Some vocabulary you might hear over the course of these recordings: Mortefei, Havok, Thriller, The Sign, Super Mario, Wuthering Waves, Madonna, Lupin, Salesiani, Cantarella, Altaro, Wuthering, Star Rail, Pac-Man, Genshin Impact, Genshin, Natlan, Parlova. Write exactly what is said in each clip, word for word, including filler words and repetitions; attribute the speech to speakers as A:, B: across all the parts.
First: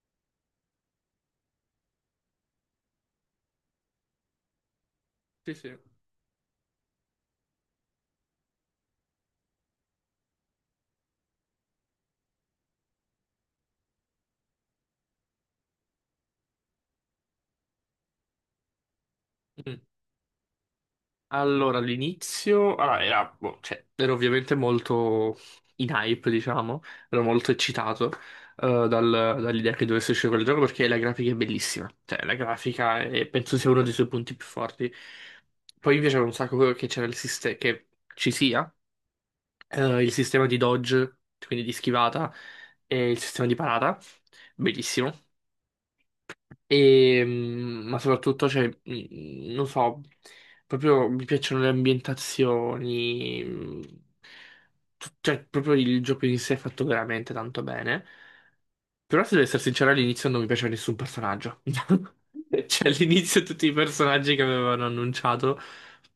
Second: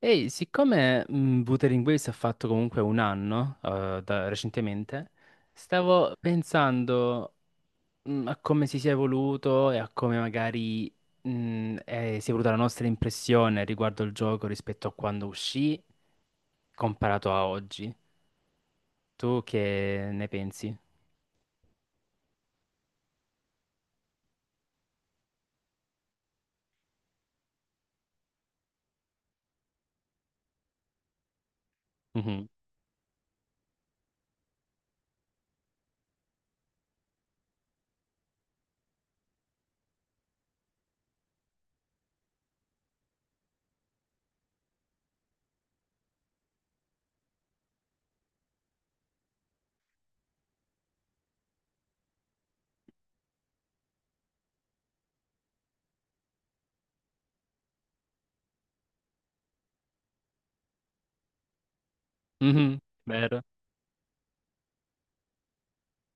A: Ehi, siccome mh, Wuthering Waves ha fatto comunque un anno eh, da- recentemente,
B: Sì, sì.
A: stavo pensando mh, a come si sia evoluto e a come magari mh, eh, si è evoluta la nostra impressione riguardo il gioco rispetto a quando uscì comparato a oggi. Tu
B: Mm.
A: che ne pensi?
B: Allora, all'inizio, allora, era, boh, cioè, ero ovviamente molto in hype, diciamo, ero molto eccitato, eh, dal- dall'idea che dovesse uscire quel gioco perché la grafica è bellissima, cioè la
A: Mhm.
B: grafica è- penso sia uno dei suoi punti più forti. Poi mi piaceva un sacco che c'era il sistema, che ci sia eh, il sistema di dodge, quindi di schivata, e il sistema di parata, bellissimo. E, mm, ma soprattutto, cioè, mm, non so, proprio mi piacciono le ambientazioni, mm, tu- cioè, proprio il gioco in sé è fatto veramente tanto bene. Però, se devo essere sincero, all'inizio non mi piaceva nessun personaggio.
A: Mhm.
B: Cioè,
A: Vero?
B: all'inizio tutti i personaggi che avevano annunciato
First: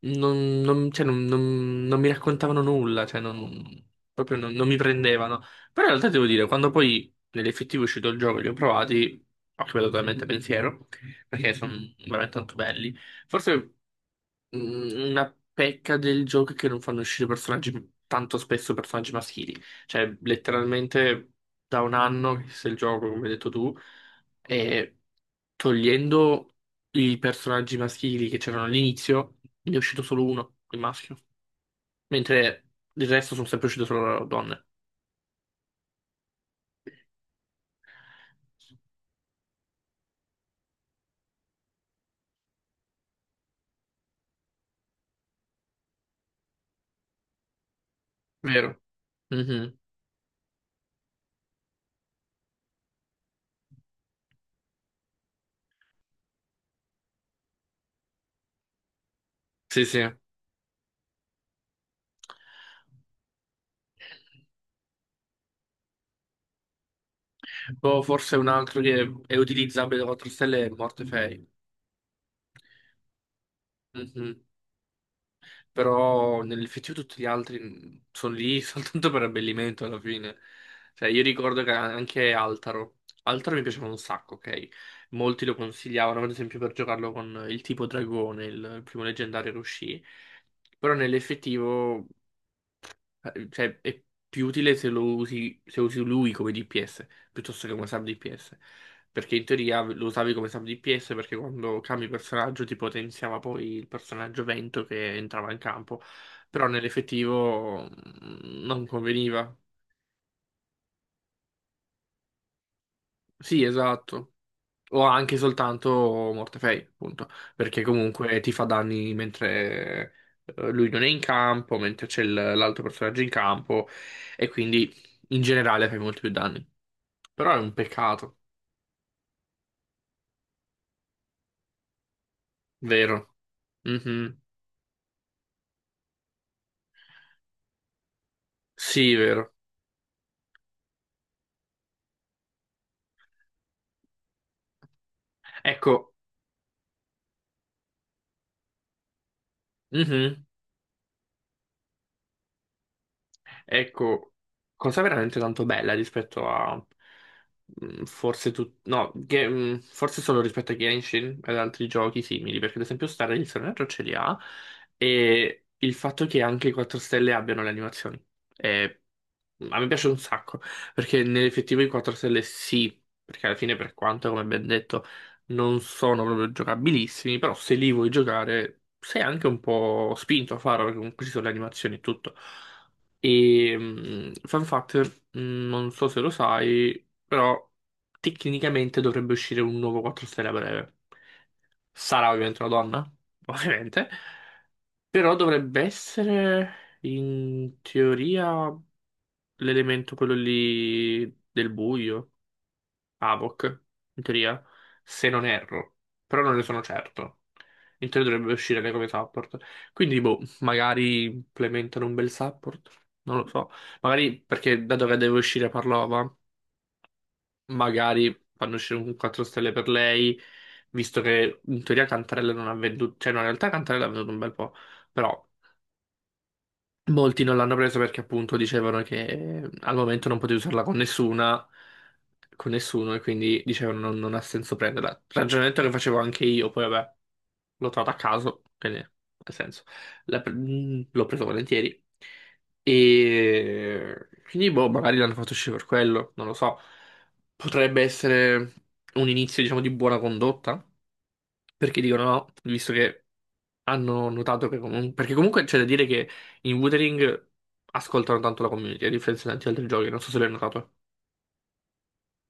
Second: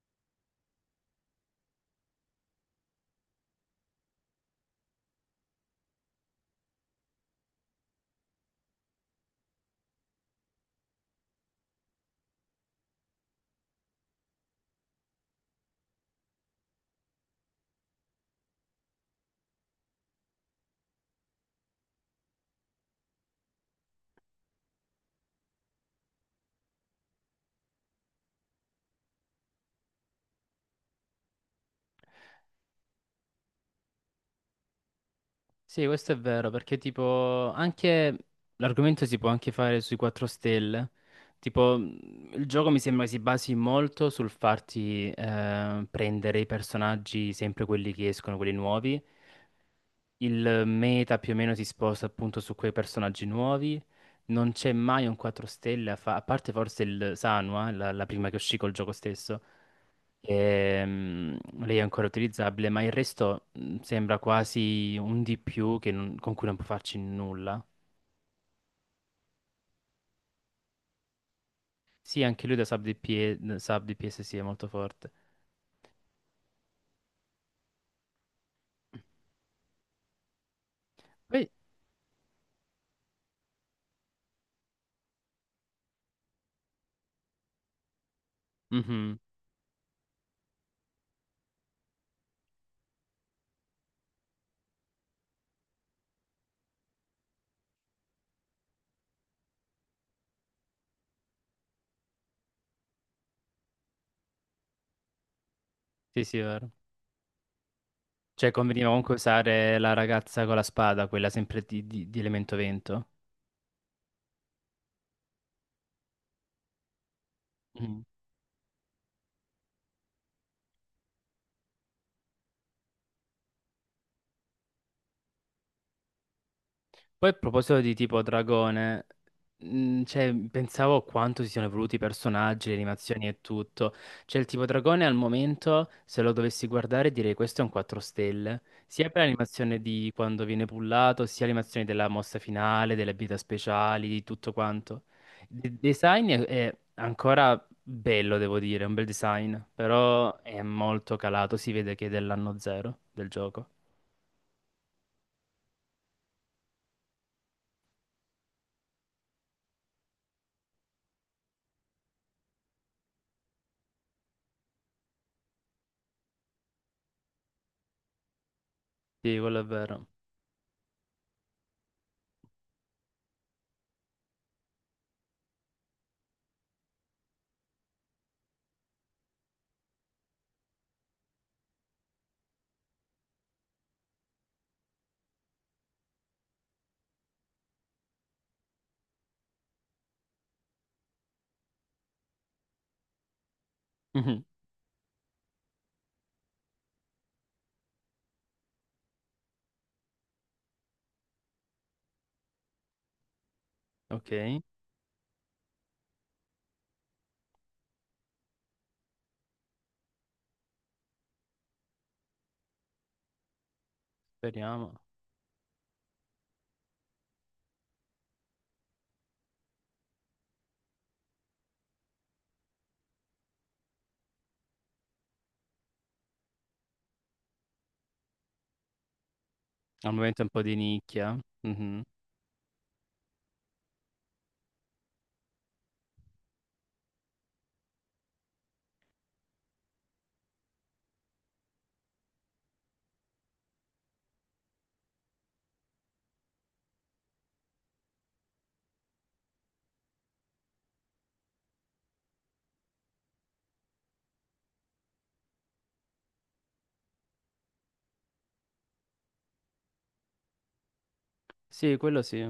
B: non, non- cioè, non- non- non mi raccontavano nulla, cioè, non- proprio non non mi prendevano. Però in realtà devo dire, quando poi nell'effettivo è uscito il gioco e li ho provati, ho cambiato totalmente pensiero perché sono veramente tanto belli. Forse, mm, una pecca del gioco è che non fanno uscire personaggi tanto spesso, personaggi maschili. Cioè, letteralmente da un anno che se il gioco, come hai detto tu, e togliendo i personaggi maschili che c'erano all'inizio, ne è uscito solo uno, il maschio. Mentre il resto sono sempre uscite solo donne.
A: Sì, questo è vero, perché tipo anche l'argomento si può anche fare sui quattro stelle. Tipo, mh, il gioco mi sembra si basi molto sul farti eh, prendere i personaggi, sempre quelli che escono, quelli
B: Vero?
A: nuovi.
B: Mhm.
A: Il meta più o meno si sposta appunto su quei personaggi nuovi. Non c'è mai un quattro stelle, a, fa- a parte forse il Sanwa, la, la prima che uscì col gioco stesso.
B: Sì, sì.
A: Ehm, lei è ancora utilizzabile, ma il resto mh, sembra quasi un di più che non- con cui non può farci nulla.
B: Boh, forse un altro che è utilizzabile da quattro stelle è Mortefei.
A: Sì, anche lui da sub D P S, sub D P S sì, è
B: Mhm.
A: molto forte.
B: Però nell'effettivo tutti gli altri sono lì soltanto per abbellimento alla fine. Cioè, io
A: Poi-
B: ricordo che anche Altaro. Altaro mi piaceva un sacco, ok? Molti lo consigliavano, ad esempio, per giocarlo con il tipo dragone, il il primo
A: Mhm.
B: leggendario che uscì. Però nell'effettivo. Eh, Cioè, è più utile se lo usi, se usi lui come D P S piuttosto che come sub D P S. Perché in teoria lo usavi come sub D P S perché quando cambi personaggio ti potenziava poi il personaggio vento che entrava in campo.
A: Sì, sì, è
B: Però
A: vero.
B: nell'effettivo,
A: Cioè,
B: mm,
A: conveniva
B: non
A: comunque
B: conveniva.
A: usare la ragazza con la spada, quella sempre di, di- di elemento vento.
B: Sì, esatto. O anche soltanto Mortefei, appunto. Perché
A: Mm.
B: comunque ti fa danni mentre, eh, lui non è in campo, mentre c'è il- l'altro personaggio in campo. E quindi in generale fai molti più danni.
A: Poi a
B: Però è un
A: proposito di tipo
B: peccato,
A: dragone, mh, cioè, pensavo a quanto si siano evoluti i personaggi, le animazioni
B: vero?
A: e tutto. Cioè,
B: Mhm.
A: il tipo dragone al momento, se lo dovessi guardare, direi questo è un quattro stelle. Sia
B: Sì,
A: per
B: vero.
A: l'animazione di quando viene pullato, sia l'animazione della mossa finale, delle abilità speciali, di tutto quanto. Il
B: Ecco.
A: design è, è ancora bello, devo dire, è un bel design, però
B: Mhm.
A: è molto calato, si vede che è dell'anno zero del gioco.
B: Ecco, cosa veramente tanto bella rispetto a, mm, forse tu, no, che- mm, forse solo rispetto a Genshin ed altri giochi simili, perché ad esempio Star il personaggio ce li ha, e il fatto che anche i quattro stelle abbiano le animazioni è-
A: Sì, quello è
B: a me
A: vero.
B: piace un sacco, perché nell'effettivo i quattro stelle sì, perché alla fine, per quanto, come ben detto, non sono proprio giocabilissimi, però se li vuoi giocare sei anche un po' spinto a farlo, perché comunque ci sono le animazioni e tutto. E mh, fun fact, mh, non so se lo sai, però tecnicamente dovrebbe uscire un nuovo quattro stelle a breve. Sarà ovviamente una donna, ovviamente,
A: Mhm.
B: però dovrebbe essere in teoria l'elemento quello lì del buio. Havok, in
A: Ok,
B: teoria, se non erro, però non ne sono certo. In teoria dovrebbe uscire anche come support. Quindi, boh, magari implementano un bel support, non lo so. Magari perché,
A: speriamo.
B: dato che deve uscire Parlova, magari fanno uscire un quattro stelle per lei, visto che in teoria Cantarella non ha venduto, cioè no, in realtà Cantarella ha venduto un bel po'. Però molti non l'hanno presa perché appunto dicevano che, eh, al
A: Al
B: momento non
A: momento è un
B: potevi
A: po' di
B: usarla con
A: nicchia.
B: nessuna,
A: Mhm.
B: con nessuno e quindi dicevano non, non ha senso prenderla. Ragionamento che facevo anche io, poi vabbè, l'ho trovata a caso, quindi ha senso. La pre- mm, L'ho preso volentieri. E quindi boh, magari l'hanno fatto uscire per quello, non lo so. Potrebbe essere un inizio, diciamo, di buona condotta, perché dicono no, visto che hanno notato che comunque. Perché comunque c'è da dire che. In Wuthering ascoltano tanto la community, a differenza di tanti altri giochi, non so se l'hai notato.
A: Sì, quello sì.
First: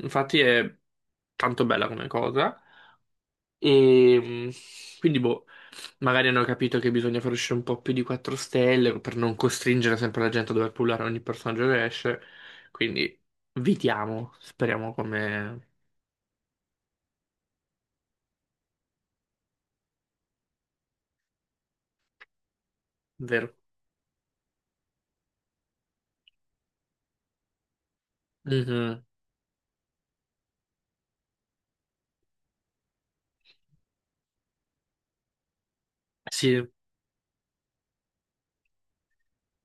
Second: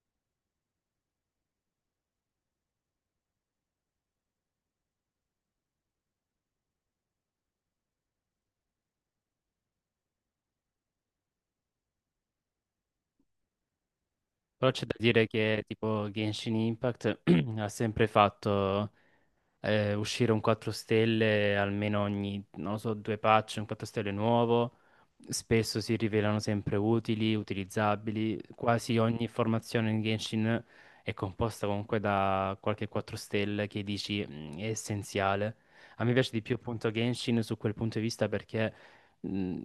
B: Infatti è tanto bella come cosa. E mh, quindi, boh, magari hanno capito che bisogna far uscire un po' più di quattro stelle per non costringere sempre la gente a dover pullare ogni personaggio che esce. Quindi, vitiamo,
A: Però c'è
B: speriamo
A: da dire che
B: come
A: tipo Genshin Impact ha sempre fatto eh, uscire un quattro stelle almeno ogni, non lo so, due
B: vero.
A: patch, un quattro stelle nuovo. Spesso si rivelano sempre utili, utilizzabili. Quasi
B: Mhm.
A: ogni formazione in Genshin è composta comunque da qualche quattro stelle che dici "Mm, è essenziale." A me piace di più
B: Sì,
A: appunto Genshin su quel punto di vista perché mh,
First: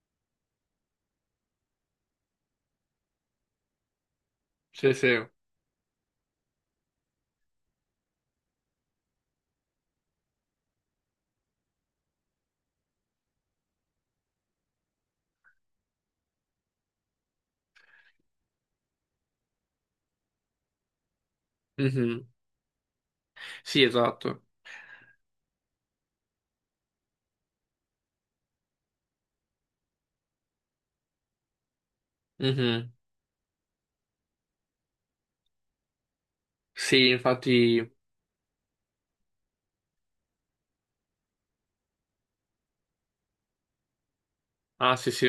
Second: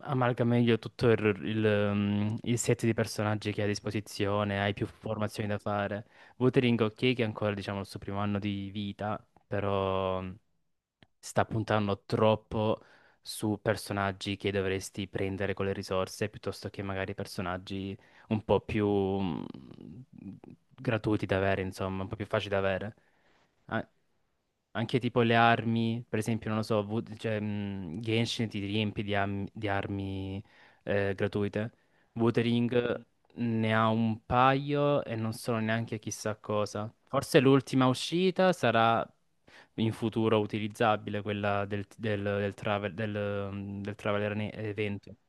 A: amalga meglio tutto il, il, mm, il set di personaggi che hai a disposizione, hai più
B: sì, sì.
A: formazioni da fare. Wuthering ok che è ancora diciamo il suo primo anno di vita, però mhmm, sta puntando troppo su personaggi che dovresti prendere con le risorse piuttosto che magari personaggi un po' più mm, gratuiti da avere, insomma, un po' più
B: Mhm.
A: facili da avere.
B: Sì,
A: A-
B: esatto.
A: Anche tipo le armi, per esempio, non lo so, Wo- cioè, mm, Genshin ti riempie di, am- di armi eh, gratuite.
B: Mhm.
A: Wuthering ne ha un paio e non sono neanche chissà cosa.
B: Sì,
A: Forse
B: infatti.
A: l'ultima uscita sarà in futuro utilizzabile, quella del, del, del, travel, del, mm, del Traveler ne-
B: Ah, sì,
A: evento.
B: sì.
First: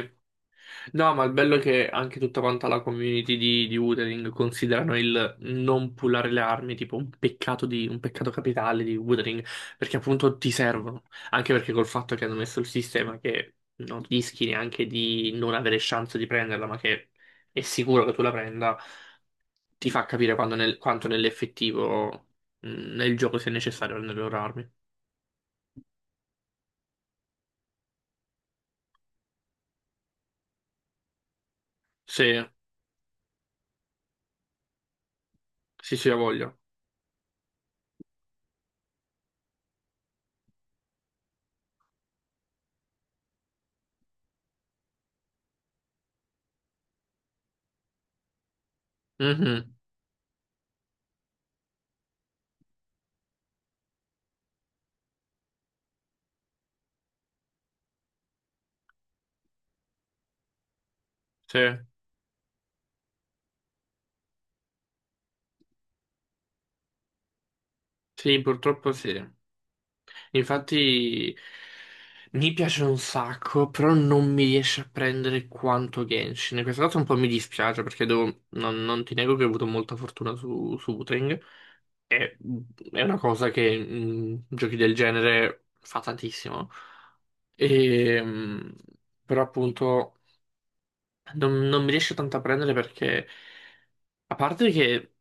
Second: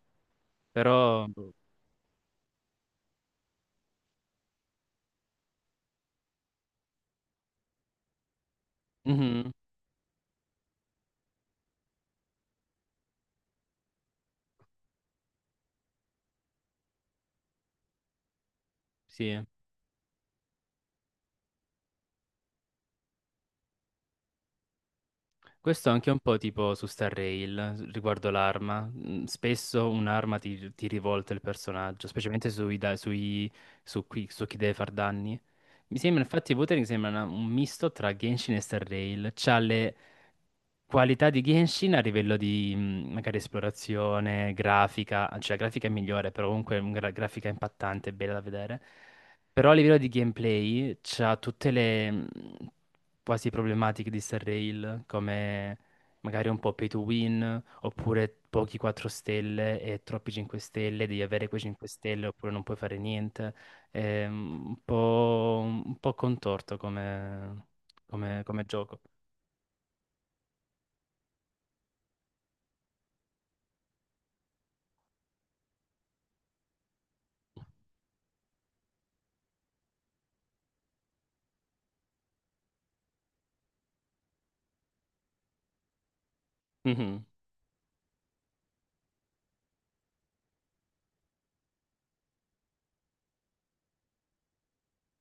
B: No, ma
A: Però,
B: il bello è che anche tutta quanta la community di, di Wuthering considerano il non pullare le armi tipo un peccato, di, un peccato capitale di Wuthering,
A: Mhm,
B: perché appunto ti servono, anche perché col fatto che hanno messo il sistema che non rischi neanche di non avere chance di prenderla, ma che è sicuro che tu la prenda,
A: sì.
B: ti fa capire quando, nel- quanto nell'effettivo, mh, nel gioco sia necessario prendere le loro armi.
A: Questo è anche un po' tipo su Star Rail riguardo l'arma. Mm, Spesso un'arma ti, ti rivolta il personaggio,
B: Sì,
A: specialmente sui, da- sui- su, qui- su chi deve far danni. Mi
B: sì, sì, ha
A: sembra, infatti,
B: voglia.
A: Wuthering sembra una- un misto tra Genshin e Star Rail. C'ha le qualità di Genshin a livello di mm, magari esplorazione, grafica, cioè la grafica è migliore, però comunque è una grafica impattante, bella da vedere. Però a
B: Mhm.
A: livello di gameplay c'ha tutte le mm, quasi problematiche di Star Rail, come magari un po' pay to win, oppure pochi quattro stelle e troppi cinque stelle, devi avere quei
B: Sì,
A: cinque stelle oppure non puoi fare niente. È un po', un po' contorto come,
B: sì,
A: come- come
B: purtroppo
A: gioco.
B: sì. Infatti mi piace un sacco, però non mi riesce a prendere quanto Genshin. E questa cosa un po' mi dispiace, perché devo- non, non ti nego che ho avuto molta fortuna su, su Wuthering. E, è una cosa che in giochi del genere fa tantissimo.
A: Mhm,
B: E, mh, però appunto non, non mi riesce tanto a prendere, perché, a parte che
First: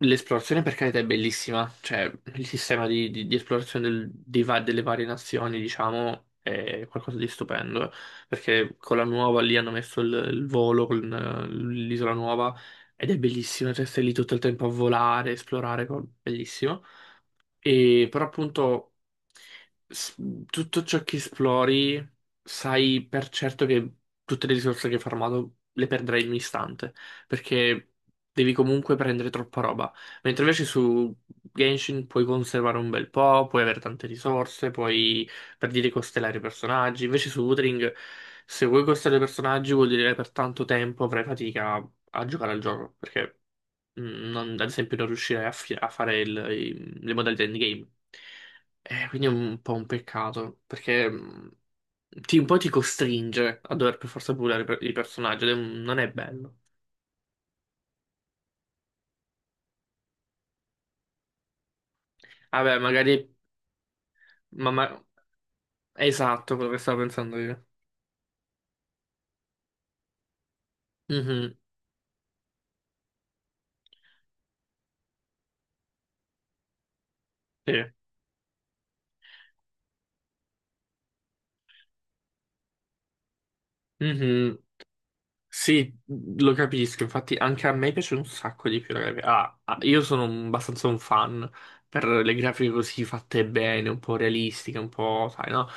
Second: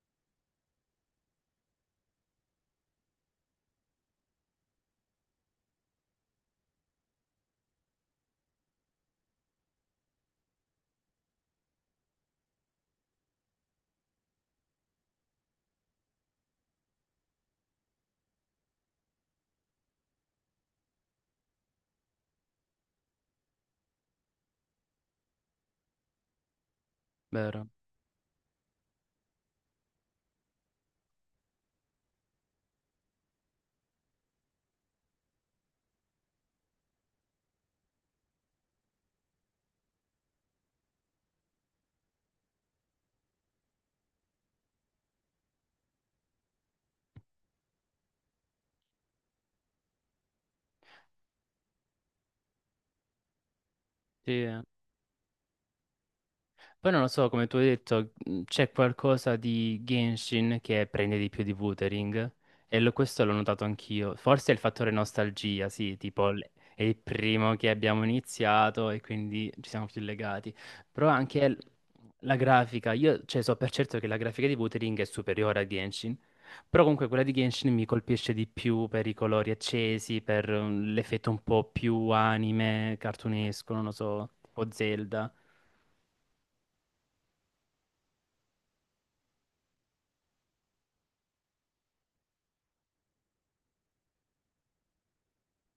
B: l'esplorazione per carità è bellissima, cioè il sistema di, di- di esplorazione del- dei va- delle varie nazioni, diciamo, è qualcosa di stupendo, perché con la nuova lì hanno messo il, il volo con, eh, l'isola nuova ed è bellissima, cioè stai lì tutto il tempo a volare, esplorare, co- bellissimo. E però appunto s- tutto ciò che esplori, sai per certo che tutte le risorse che hai farmato le perderai in un istante,
A: vero.
B: perché devi comunque prendere troppa roba. Mentre invece su Genshin puoi conservare un bel po', puoi avere tante risorse, puoi per dire costellare i personaggi. Invece su Wuthering, se vuoi costellare i personaggi vuol dire che per tanto tempo avrai fatica a giocare al gioco, perché, Mm, non- ad esempio non riuscirei a, fi- a fare il- i- le modalità endgame. Eh, quindi è un po' un peccato, perché, mm, ti, un po' ti costringe a dover per forza
A: Sì,
B: pulire, per- i personaggi, ed è, un- non è bello.
A: poi non lo so, come tu hai detto, mh, c'è qualcosa di Genshin che prende di più di Wuthering
B: Vabbè,
A: e lo- questo
B: magari.
A: l'ho notato anch'io. Forse è il
B: Ma,
A: fattore
B: ma-
A: nostalgia, sì,
B: è
A: tipo l-
B: esatto quello che
A: è il
B: stavo pensando
A: primo
B: io.
A: che abbiamo iniziato e quindi ci siamo più legati. Però anche
B: Mhm,
A: l- la grafica, io cioè, so per certo che la grafica di Wuthering è superiore a Genshin, però comunque quella di Genshin
B: sì.
A: mi colpisce di più per i colori accesi, per mm, l'effetto un po' più anime, cartunesco, non lo so,
B: Mhm.
A: tipo Zelda.
B: Sì, lo capisco, infatti anche a me piace un sacco di più la grafica. Ah, ah, io sono, un- abbastanza un fan per le grafiche così fatte bene, un po' realistiche, un po', sai, no?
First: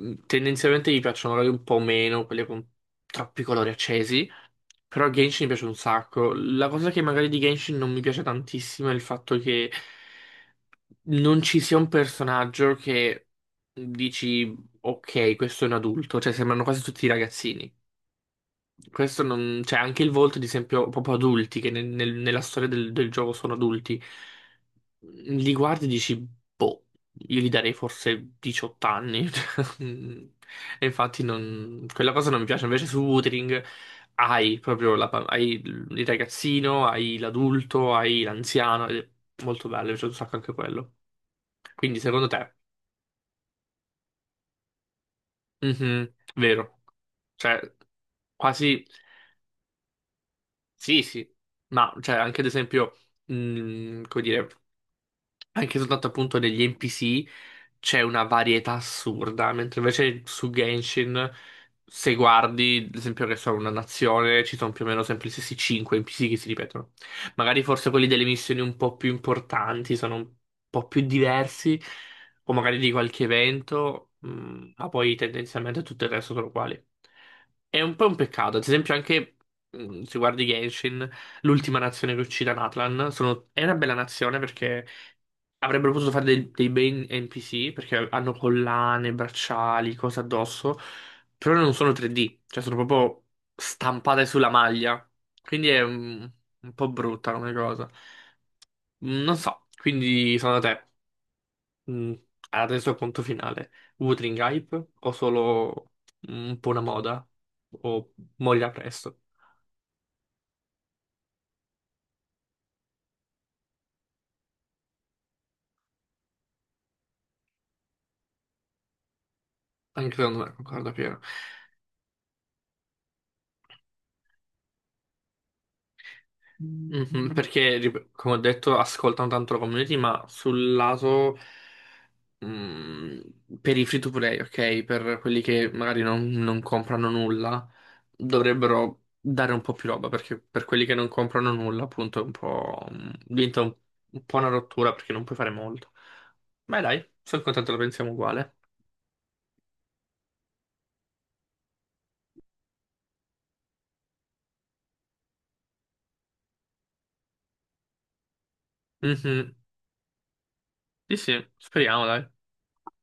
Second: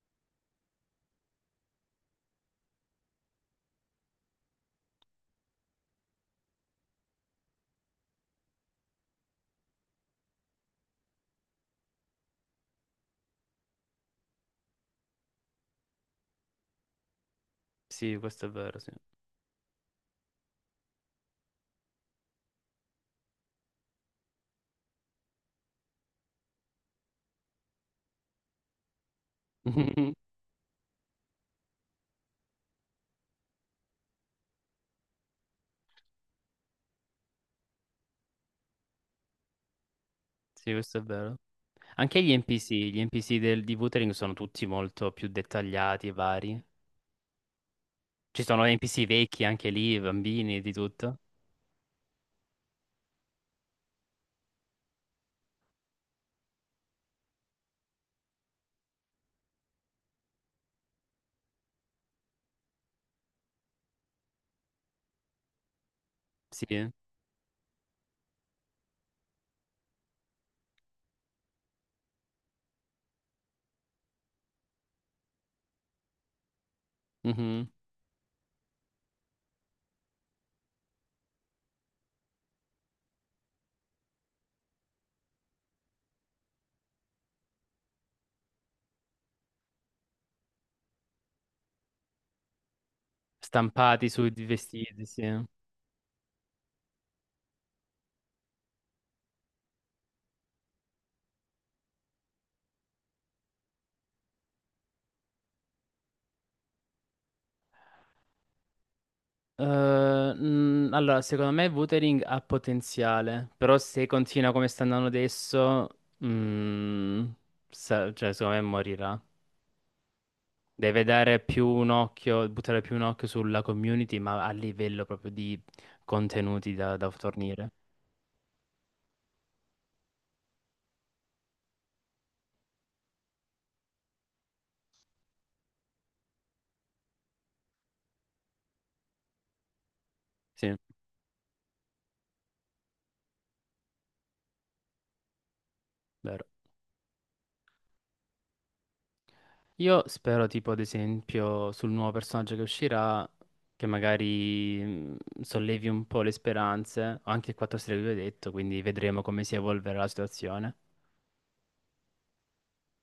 B: Mm, Tendenzialmente mi piacciono magari un po' meno quelle con troppi colori accesi, però Genshin mi piace un sacco. La cosa che magari di Genshin non mi piace tantissimo è il fatto che non ci sia un personaggio che dici, ok, questo è un adulto, cioè sembrano quasi tutti ragazzini.
A: Sì, questo è vero, sì.
B: Questo non. Cioè, anche il volto, ad esempio, proprio adulti, che nel- nel- nella storia del, del gioco sono adulti, mm, li guardi e dici, boh, io gli darei forse diciotto anni. E infatti non. Quella cosa non mi piace. Invece su Wuthering hai proprio la pa- hai il ragazzino, hai l'adulto, hai l'anziano, ed è molto bello, mi piace un sacco anche
A: Sì,
B: quello.
A: questo è vero.
B: Quindi,
A: Anche
B: secondo
A: gli
B: te,
A: N P C, gli N P C del- di Wuthering sono tutti molto più dettagliati e
B: mhm,
A: vari.
B: vero, cioè,
A: Ci sono
B: quasi.
A: N P C vecchi anche lì, bambini, di
B: Sì,
A: tutto.
B: sì, ma cioè anche ad esempio, mh, come dire, anche soltanto appunto degli N P C c'è una varietà assurda, mentre invece su Genshin, se guardi, ad esempio, che sono una nazione, ci sono più o meno sempre gli stessi cinque N P C che si
A: Sì.
B: ripetono. Magari forse quelli delle missioni un po' più importanti sono un po' più diversi, o magari di qualche evento, mh, ma poi tendenzialmente tutto il resto sono uguali.
A: Mhm.
B: È un po' un peccato, ad esempio anche, mh, se guardi Genshin, l'ultima nazione che uccide Natlan, sono. È una bella nazione perché avrebbero potuto fare dei, dei bei N P C, perché hanno collane, bracciali, cose addosso, però non sono tre D, cioè sono proprio
A: Stampati
B: stampate
A: sui
B: sulla
A: vestiti,
B: maglia.
A: sì. Eh,
B: Quindi è un, un po' brutta come cosa. Mm, Non so, quindi secondo te, mm, adesso conto finale, Wuthering Hype o solo un po' una moda o moglia presto?
A: mm, allora, secondo me Wuthering ha potenziale, però se continua come sta andando adesso, mm, sa- cioè, secondo me morirà.
B: Anche secondo me, concordo
A: Deve
B: Piero.
A: dare più un occhio, buttare più un occhio sulla community, ma a livello proprio di contenuti da, da
B: Mhm,
A: fornire.
B: perché, rip- come ho detto, ascoltano tanto la community, ma sul lato, mm, per i free to play, ok? Per quelli che magari non, non comprano nulla, dovrebbero dare un po' più roba, perché per
A: Sì,
B: quelli che non comprano nulla, appunto, è un po'. Mm, diventa un, un po' una rottura perché non puoi fare molto.
A: vero.
B: Ma dai, sono contento, lo pensiamo uguale.
A: Io spero, tipo, ad esempio, sul nuovo personaggio che uscirà, che magari mh, sollevi un po' le speranze. Ho anche il quattro stelle che vi ho detto, quindi vedremo come si
B: Mhm.
A: evolverà la situazione.
B: Sì, sì, speriamo, dai.